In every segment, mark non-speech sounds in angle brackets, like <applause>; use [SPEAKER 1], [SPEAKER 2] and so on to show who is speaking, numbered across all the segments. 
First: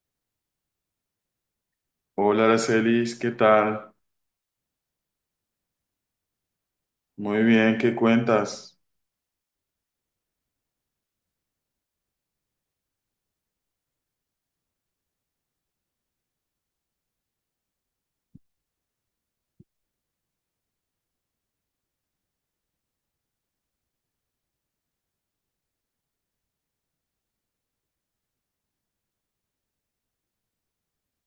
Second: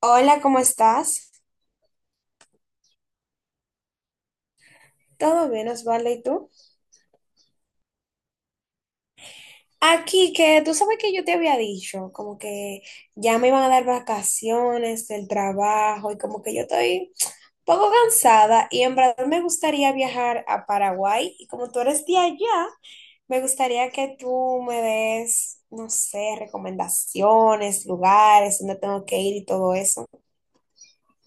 [SPEAKER 1] Hola, ¿cómo estás?
[SPEAKER 2] Hola, Aracelis, ¿qué tal?
[SPEAKER 1] ¿Todo bien, Osvaldo? ¿Y tú?
[SPEAKER 2] Muy bien, ¿qué cuentas?
[SPEAKER 1] Aquí, que tú sabes que yo te había dicho, como que ya me iban a dar vacaciones del trabajo y como que yo estoy un poco cansada y en verdad me gustaría viajar a Paraguay y como tú eres de allá, me gustaría que tú me des, no sé, recomendaciones, lugares, dónde tengo que ir y todo eso.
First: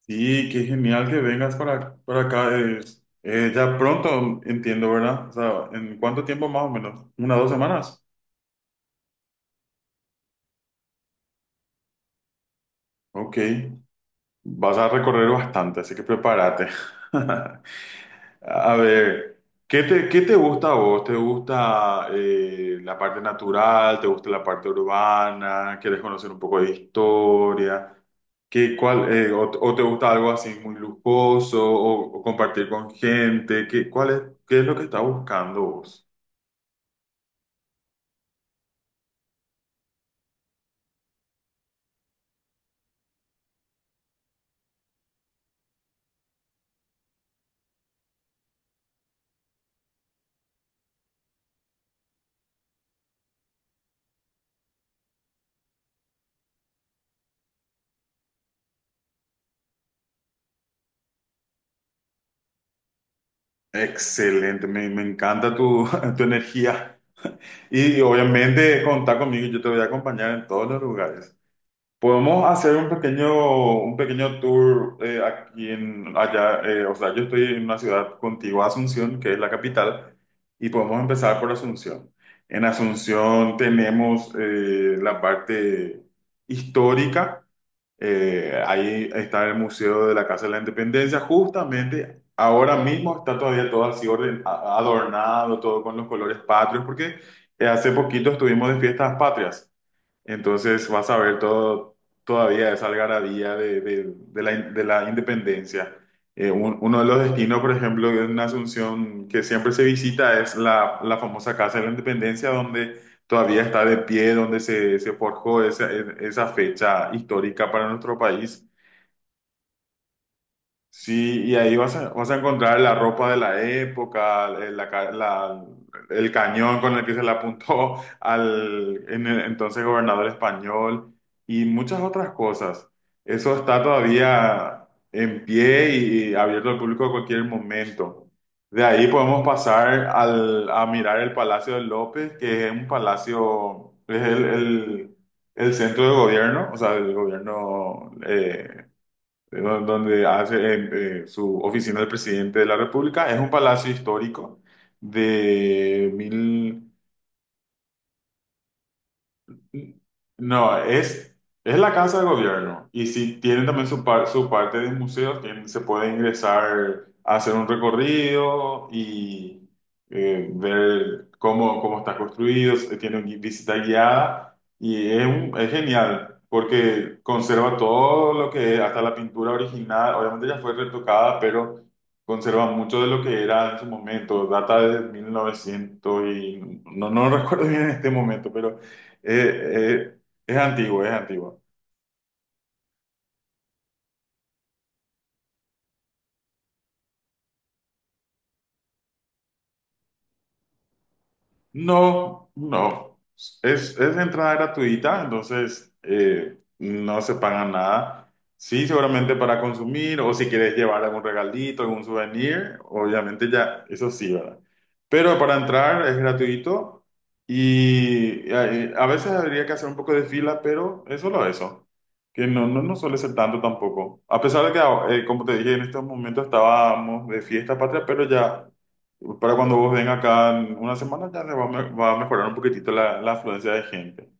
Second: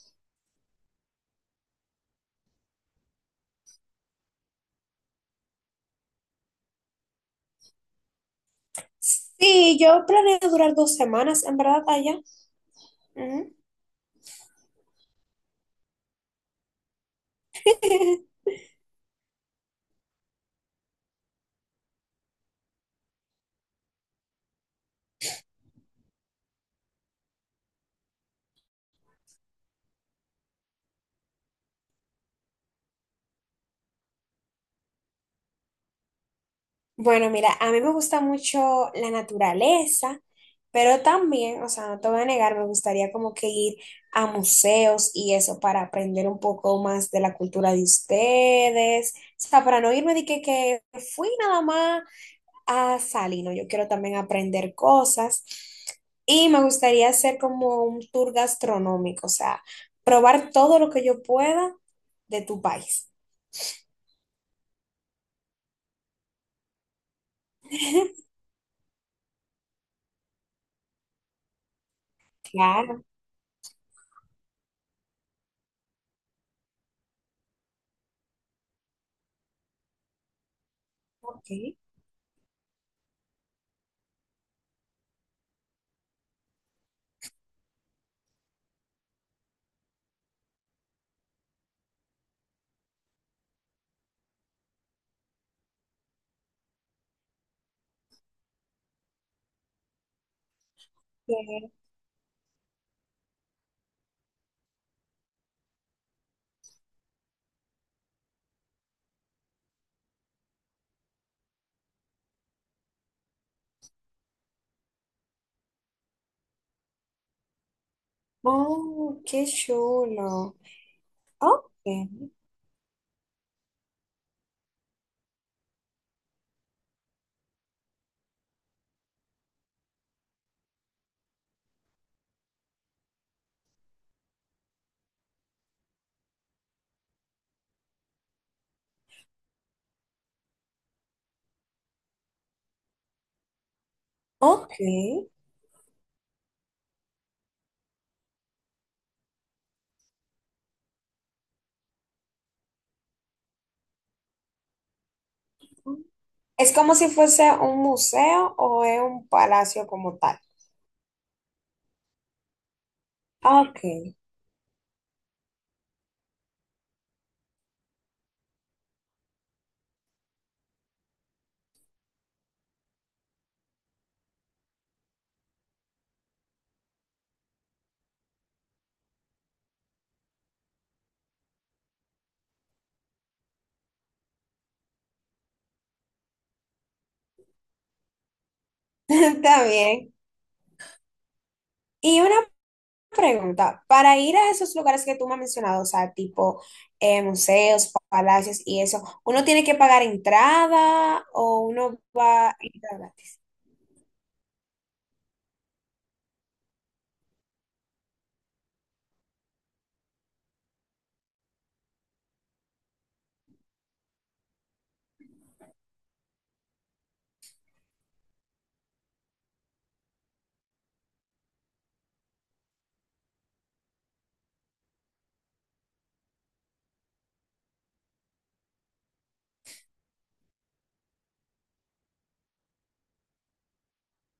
[SPEAKER 2] Sí, qué genial que vengas para acá. Es, ya pronto, entiendo, ¿verdad? O sea, ¿en cuánto tiempo más o menos? ¿Una, dos semanas?
[SPEAKER 1] Sí, yo planeo durar 2 semanas, en verdad, allá.
[SPEAKER 2] Ok,
[SPEAKER 1] Ujú.
[SPEAKER 2] vas a recorrer bastante, así que prepárate. <laughs> A ver, ¿qué te gusta a vos? ¿Te gusta la parte natural? ¿Te gusta la parte urbana? ¿Quieres conocer un poco de historia? ¿O te gusta algo así muy lujoso o compartir con gente? ¿Qué es lo que estás buscando vos?
[SPEAKER 1] Bueno, mira, a mí me gusta mucho la naturaleza, pero también, o sea, no te voy a negar, me gustaría como que ir a museos y eso para aprender un poco más de la cultura de ustedes. O sea, para no irme de que fui nada más a Salino, yo quiero también aprender cosas y me gustaría hacer como un tour gastronómico, o sea, probar todo lo que yo pueda de tu país.
[SPEAKER 2] Excelente, me encanta tu, <laughs> tu energía. Y obviamente contar conmigo, yo te voy a acompañar en todos los lugares. Podemos hacer
[SPEAKER 1] Claro,
[SPEAKER 2] un pequeño tour aquí en allá. O sea, yo estoy en una ciudad contigua a Asunción, que es la capital, y podemos empezar
[SPEAKER 1] ok.
[SPEAKER 2] por Asunción. En Asunción tenemos la parte histórica. Eh, ahí está el Museo de la Casa de la Independencia. Justamente ahora mismo está todavía todo así orden, adornado, todo con los colores patrios, porque hace poquito estuvimos de fiestas patrias. Entonces vas a ver todo, todavía esa algarabía de la independencia. Uno de los destinos, por ejemplo, en Asunción que siempre se visita es la famosa Casa de la Independencia, donde todavía está de pie, donde se forjó esa fecha histórica para nuestro país.
[SPEAKER 1] Oh, qué chulo.
[SPEAKER 2] Sí, y ahí
[SPEAKER 1] Ok,
[SPEAKER 2] vas a encontrar la ropa de la época, el, la ca- la- el cañón con el que se le apuntó <laughs> al en el entonces gobernador español y muchas otras cosas. Eso está todavía en pie y abierto al público a cualquier momento. De ahí podemos pasar a mirar el Palacio de López, que es un palacio,
[SPEAKER 1] ok.
[SPEAKER 2] el centro de gobierno, o sea, el gobierno donde hace su oficina el presidente de la República. Es un palacio histórico de
[SPEAKER 1] ¿Es
[SPEAKER 2] mil,
[SPEAKER 1] como si fuese un museo o es un palacio como tal?
[SPEAKER 2] no, es la casa de gobierno. Y si tienen
[SPEAKER 1] Ok,
[SPEAKER 2] también su, su parte de museos, se puede ingresar a hacer un recorrido y ver cómo está construido. Tiene visita guiada y es, es genial porque conserva todo lo que hasta la pintura original. Obviamente ya fue retocada, pero conserva mucho de lo que era en su momento. Data de 1900 y no, no recuerdo bien en este momento, pero...
[SPEAKER 1] <laughs> está
[SPEAKER 2] Eh,
[SPEAKER 1] bien.
[SPEAKER 2] eh, es antiguo, es antiguo.
[SPEAKER 1] Y una pregunta, para ir a esos lugares que tú me has mencionado, o sea, tipo museos, palacios y eso, ¿uno tiene que pagar entrada o uno va
[SPEAKER 2] No,
[SPEAKER 1] a entrar?
[SPEAKER 2] no. Es entrada gratuita, entonces no se paga nada. Sí, seguramente para consumir o si quieres llevar algún regalito, algún souvenir, obviamente ya, eso sí, ¿verdad? Pero para entrar es gratuito y a veces habría que hacer un poco de fila, pero es solo eso, que no, no, no suele ser tanto tampoco. A pesar de que, como te dije, en estos momentos estábamos de fiesta patria, pero ya... Para cuando vos vengas acá en una semana ya se va a, va a mejorar un poquitito la afluencia de gente.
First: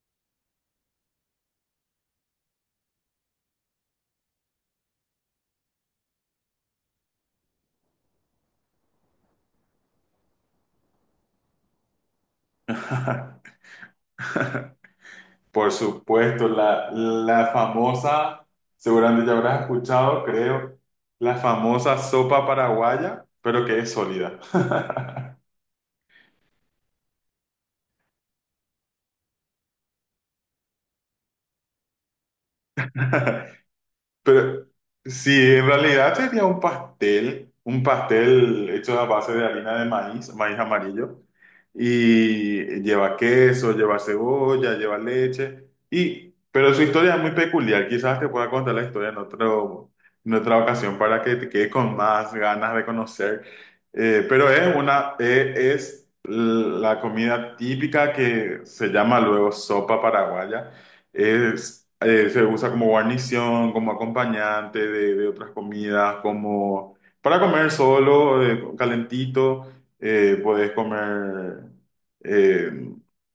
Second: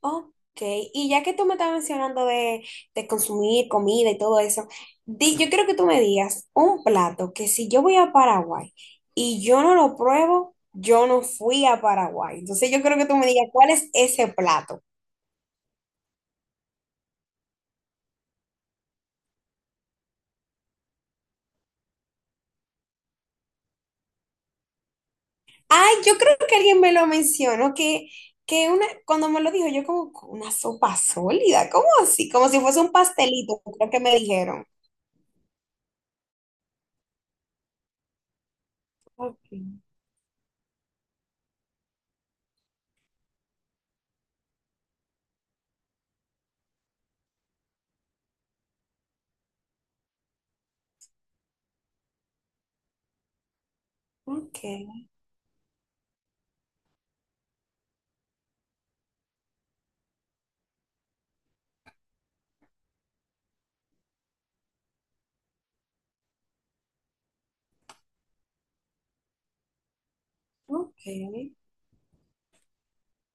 [SPEAKER 1] Ok, y ya que tú me estás mencionando de consumir comida y todo eso, yo quiero que tú me digas un plato que si yo voy a Paraguay y yo no lo pruebo, yo no fui a Paraguay. Entonces yo creo que tú me digas
[SPEAKER 2] <laughs>
[SPEAKER 1] cuál es ese plato.
[SPEAKER 2] Por supuesto, la famosa, seguramente ya habrás escuchado, creo, la famosa sopa paraguaya, pero que es sólida.
[SPEAKER 1] Ay, yo creo que alguien me lo mencionó, que una, cuando me lo dijo, yo como una sopa sólida, ¿cómo así? Como si fuese un pastelito, creo que me
[SPEAKER 2] <laughs>
[SPEAKER 1] dijeron.
[SPEAKER 2] Pero sí, en realidad sería un pastel hecho a base de
[SPEAKER 1] Ok,
[SPEAKER 2] harina de maíz, maíz amarillo, y lleva queso, lleva cebolla, lleva leche, y, pero su historia es muy peculiar, quizás te pueda contar la historia en otro, en otra ocasión para que te quedes con más ganas de conocer. Pero
[SPEAKER 1] ok,
[SPEAKER 2] es una, es la comida típica que se llama luego sopa paraguaya, es, se usa como guarnición, como acompañante de otras comidas, como para comer solo, calentito, puedes
[SPEAKER 1] ok.
[SPEAKER 2] comer eh,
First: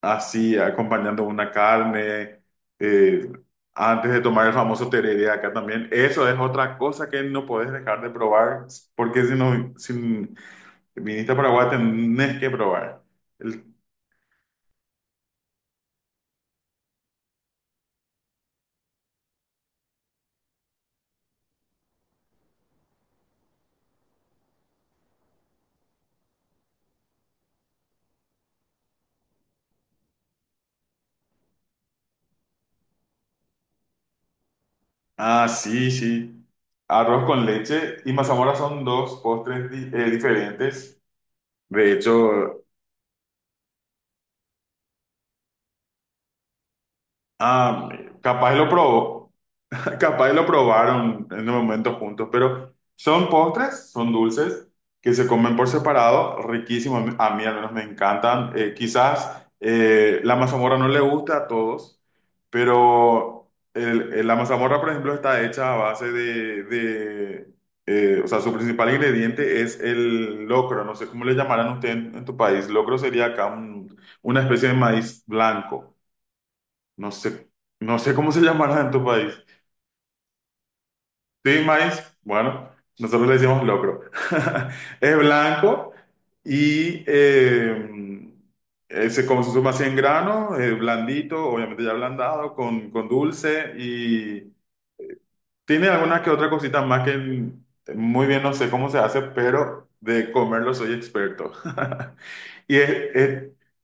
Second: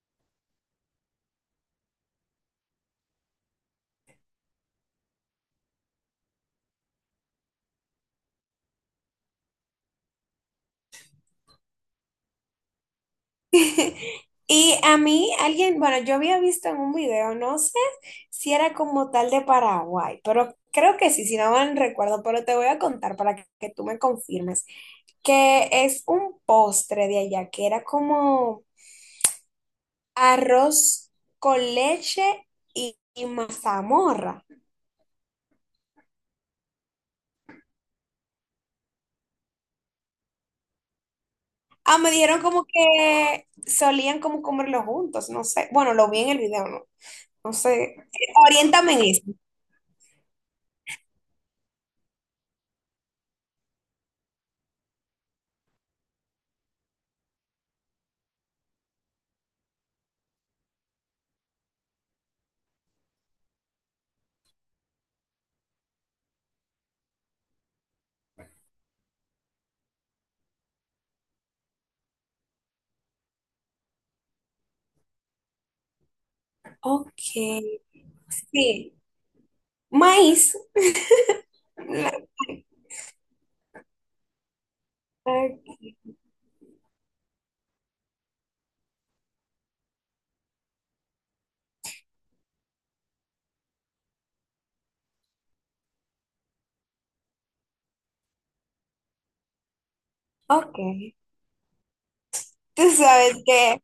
[SPEAKER 2] así, acompañando una carne, eh, antes de tomar el famoso tereré acá también. Eso es otra cosa que no puedes dejar de probar, porque si no, si viniste a Paraguay tenés que probar.
[SPEAKER 1] <laughs> Y a mí alguien, bueno, yo había visto en un video, no sé si era como tal de Paraguay, pero creo que sí, si no mal recuerdo, pero te voy a contar que tú me confirmes, que es un postre de allá, que era como arroz con leche y mazamorra.
[SPEAKER 2] Ah, sí, sí. Arroz con leche y mazamorra son dos postres diferentes. De
[SPEAKER 1] Ah, me dijeron
[SPEAKER 2] hecho,
[SPEAKER 1] como que solían como comerlo juntos, no sé, bueno, lo vi en el video, no, no
[SPEAKER 2] ah,
[SPEAKER 1] sé,
[SPEAKER 2] capaz lo
[SPEAKER 1] oriéntame en eso.
[SPEAKER 2] probó. Capaz lo probaron en el momento juntos, pero son postres, son dulces que se comen por separado, riquísimos. A mí al menos me encantan. Quizás la mazamorra no le gusta a todos, pero la mazamorra, por ejemplo, está hecha a base de, o sea, su principal ingrediente es el locro. No sé cómo le llamarán ustedes en tu país. Locro sería acá una especie de maíz blanco. No sé,
[SPEAKER 1] Ok,
[SPEAKER 2] no sé cómo se llamará en
[SPEAKER 1] sí,
[SPEAKER 2] tu país.
[SPEAKER 1] maíz.
[SPEAKER 2] Sí, maíz,
[SPEAKER 1] La-
[SPEAKER 2] bueno, nosotros le decimos locro. <laughs> Es blanco y se consume así en grano, blandito, obviamente ya ablandado, con dulce y tiene alguna que otra cosita más que muy bien no sé cómo se hace, pero de comerlo
[SPEAKER 1] Ok,
[SPEAKER 2] soy experto. <laughs> Y
[SPEAKER 1] tú sabes
[SPEAKER 2] es,
[SPEAKER 1] que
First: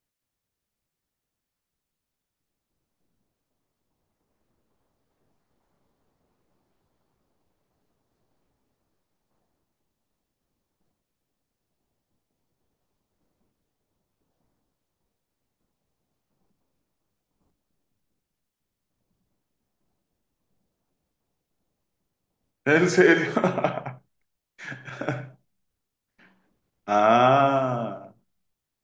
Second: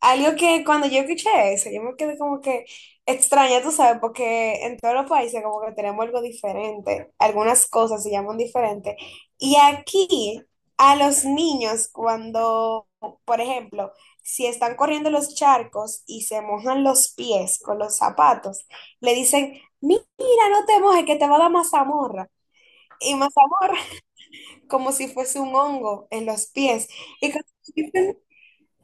[SPEAKER 1] algo que cuando yo escuché eso, yo me quedé como que extraña, tú sabes, porque en todos los países como que tenemos algo diferente, algunas cosas se llaman diferente. Y aquí a los niños cuando, por ejemplo, si están corriendo los charcos y se mojan los pies con los zapatos, le dicen, mira, no te mojes, que te va a dar mazamorra.
[SPEAKER 2] en
[SPEAKER 1] Y
[SPEAKER 2] serio.
[SPEAKER 1] más amor,
[SPEAKER 2] <laughs>
[SPEAKER 1] <laughs> como si fuese un hongo en los pies. Y cuando me
[SPEAKER 2] Ah.
[SPEAKER 1] dicen,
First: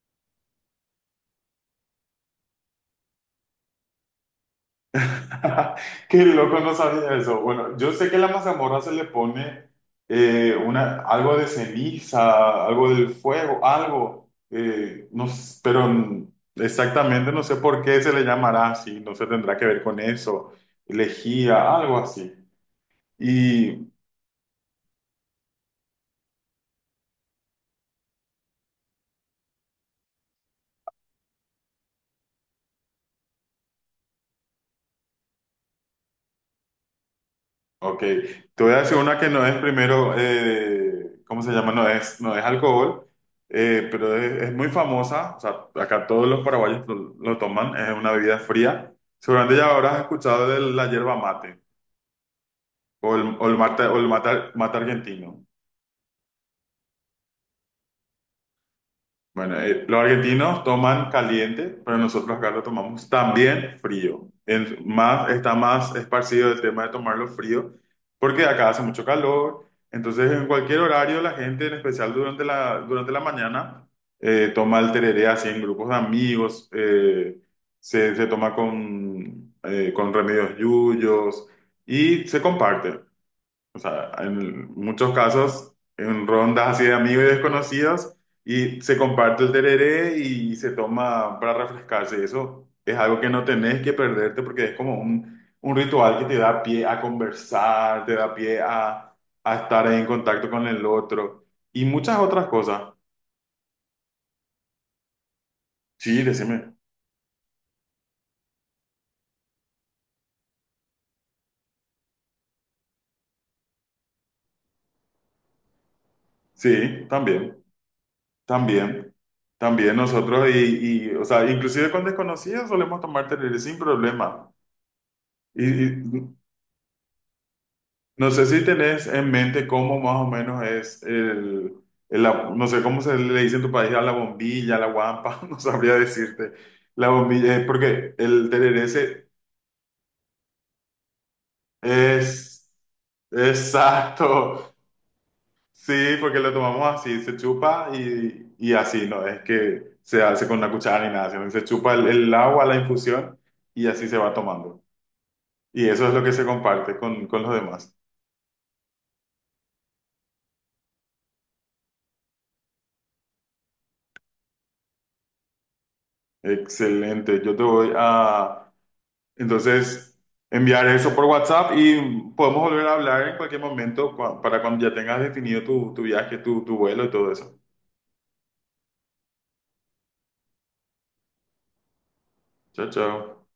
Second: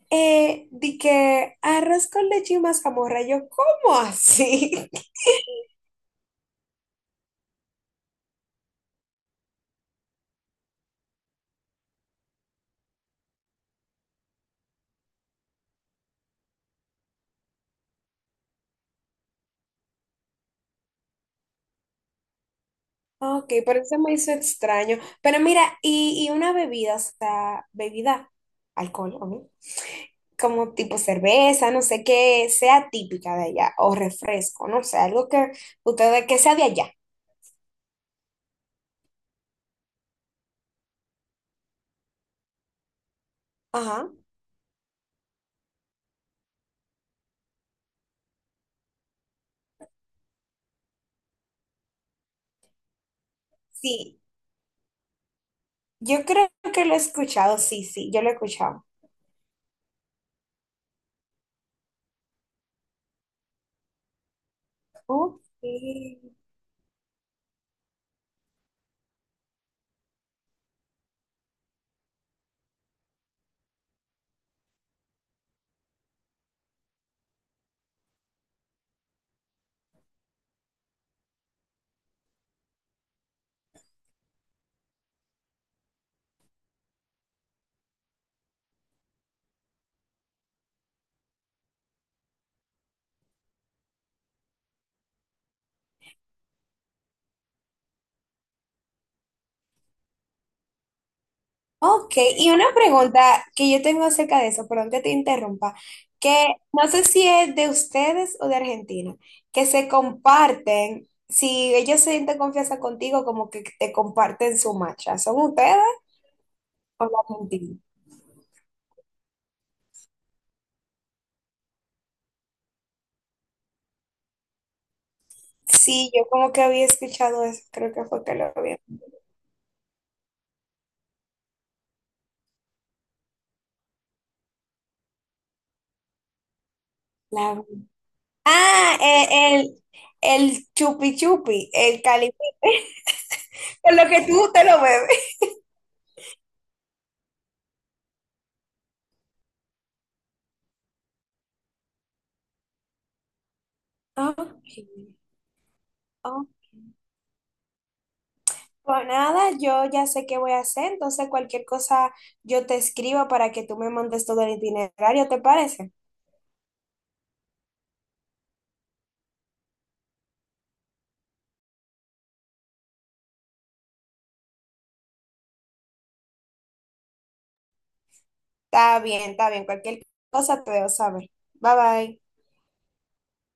[SPEAKER 1] di que arroz con leche y mazamorra, yo, ¿cómo así? <laughs>
[SPEAKER 2] <laughs> Qué loco, no sabía eso. Bueno, yo sé que a la mazamorra se le pone algo de ceniza, algo del fuego, algo, no, s- pero n- exactamente no sé por qué se le llamará así, no se tendrá que ver con eso, lejía, algo así.
[SPEAKER 1] Ok, pero eso me hizo extraño. Pero mira, y una bebida, o sea, bebida, alcohol, ¿no? Como tipo cerveza, no sé, qué sea típica de allá, o refresco, no sé, algo que ustedes, que sea de allá.
[SPEAKER 2] Ok, te voy a decir una que no es primero, ¿cómo se llama? No es, no es alcohol,
[SPEAKER 1] Ajá,
[SPEAKER 2] pero es muy famosa, o sea, acá todos los paraguayos lo toman, es una bebida fría. Seguramente ya habrás escuchado de la yerba mate o el mate,
[SPEAKER 1] sí,
[SPEAKER 2] mate argentino.
[SPEAKER 1] yo creo que lo he escuchado, sí, sí, yo lo he escuchado.
[SPEAKER 2] Bueno, los argentinos toman caliente, pero nosotros acá lo tomamos también frío. Más, está
[SPEAKER 1] Ok.
[SPEAKER 2] más esparcido el tema de tomarlo frío, porque acá hace mucho calor. Entonces, en cualquier horario, la gente, en especial durante la mañana, toma el tereré así en grupos de amigos, se toma con remedios yuyos y se comparte. O sea, en muchos casos, en rondas así de amigos y desconocidos, y se comparte el tereré y se toma para refrescarse. Eso es algo que no tenés que perderte porque es como un ritual que te da pie a conversar, te da pie a estar en contacto con el otro y
[SPEAKER 1] Ok,
[SPEAKER 2] muchas otras
[SPEAKER 1] y una
[SPEAKER 2] cosas.
[SPEAKER 1] pregunta que yo tengo acerca de eso, perdón que te interrumpa,
[SPEAKER 2] Sí,
[SPEAKER 1] que
[SPEAKER 2] decime.
[SPEAKER 1] no sé si es de ustedes o de Argentina, que se comparten, si ellos se sienten confianza contigo, como que te comparten su macha, ¿son ustedes o
[SPEAKER 2] Sí,
[SPEAKER 1] los
[SPEAKER 2] también,
[SPEAKER 1] argentinos?
[SPEAKER 2] también. También nosotros o sea, inclusive con desconocidos solemos tomar tereré sin problema. Y,
[SPEAKER 1] Sí, yo
[SPEAKER 2] y
[SPEAKER 1] como que había escuchado eso, creo que fue
[SPEAKER 2] No
[SPEAKER 1] que
[SPEAKER 2] sé
[SPEAKER 1] lo
[SPEAKER 2] si
[SPEAKER 1] vi.
[SPEAKER 2] tenés en mente cómo más o menos es no sé cómo se le dice en tu país a la bombilla, a la guampa, <laughs> no sabría decirte. La bombilla
[SPEAKER 1] La-
[SPEAKER 2] es porque el tereré
[SPEAKER 1] Ah, el chupi chupi, el caliente,
[SPEAKER 2] es
[SPEAKER 1] <laughs> con lo que tú te
[SPEAKER 2] exacto,
[SPEAKER 1] lo bebes.
[SPEAKER 2] sí, porque lo tomamos así, se chupa y así, no es que se hace con una cuchara ni nada, sino que se chupa el agua, la infusión y así se va
[SPEAKER 1] Ok,
[SPEAKER 2] tomando. Y eso es lo que se
[SPEAKER 1] ok.
[SPEAKER 2] comparte con los demás.
[SPEAKER 1] Pues nada, yo ya sé qué voy a hacer, entonces cualquier cosa yo te escribo para que tú me montes todo el itinerario, ¿te parece?
[SPEAKER 2] Excelente, yo te voy a, entonces, enviar eso por WhatsApp y podemos volver a hablar en cualquier momento para cuando ya tengas definido tu viaje, tu vuelo y todo eso.
[SPEAKER 1] Está bien, cualquier cosa te debo saber. Bye bye.
[SPEAKER 2] Chao, chao.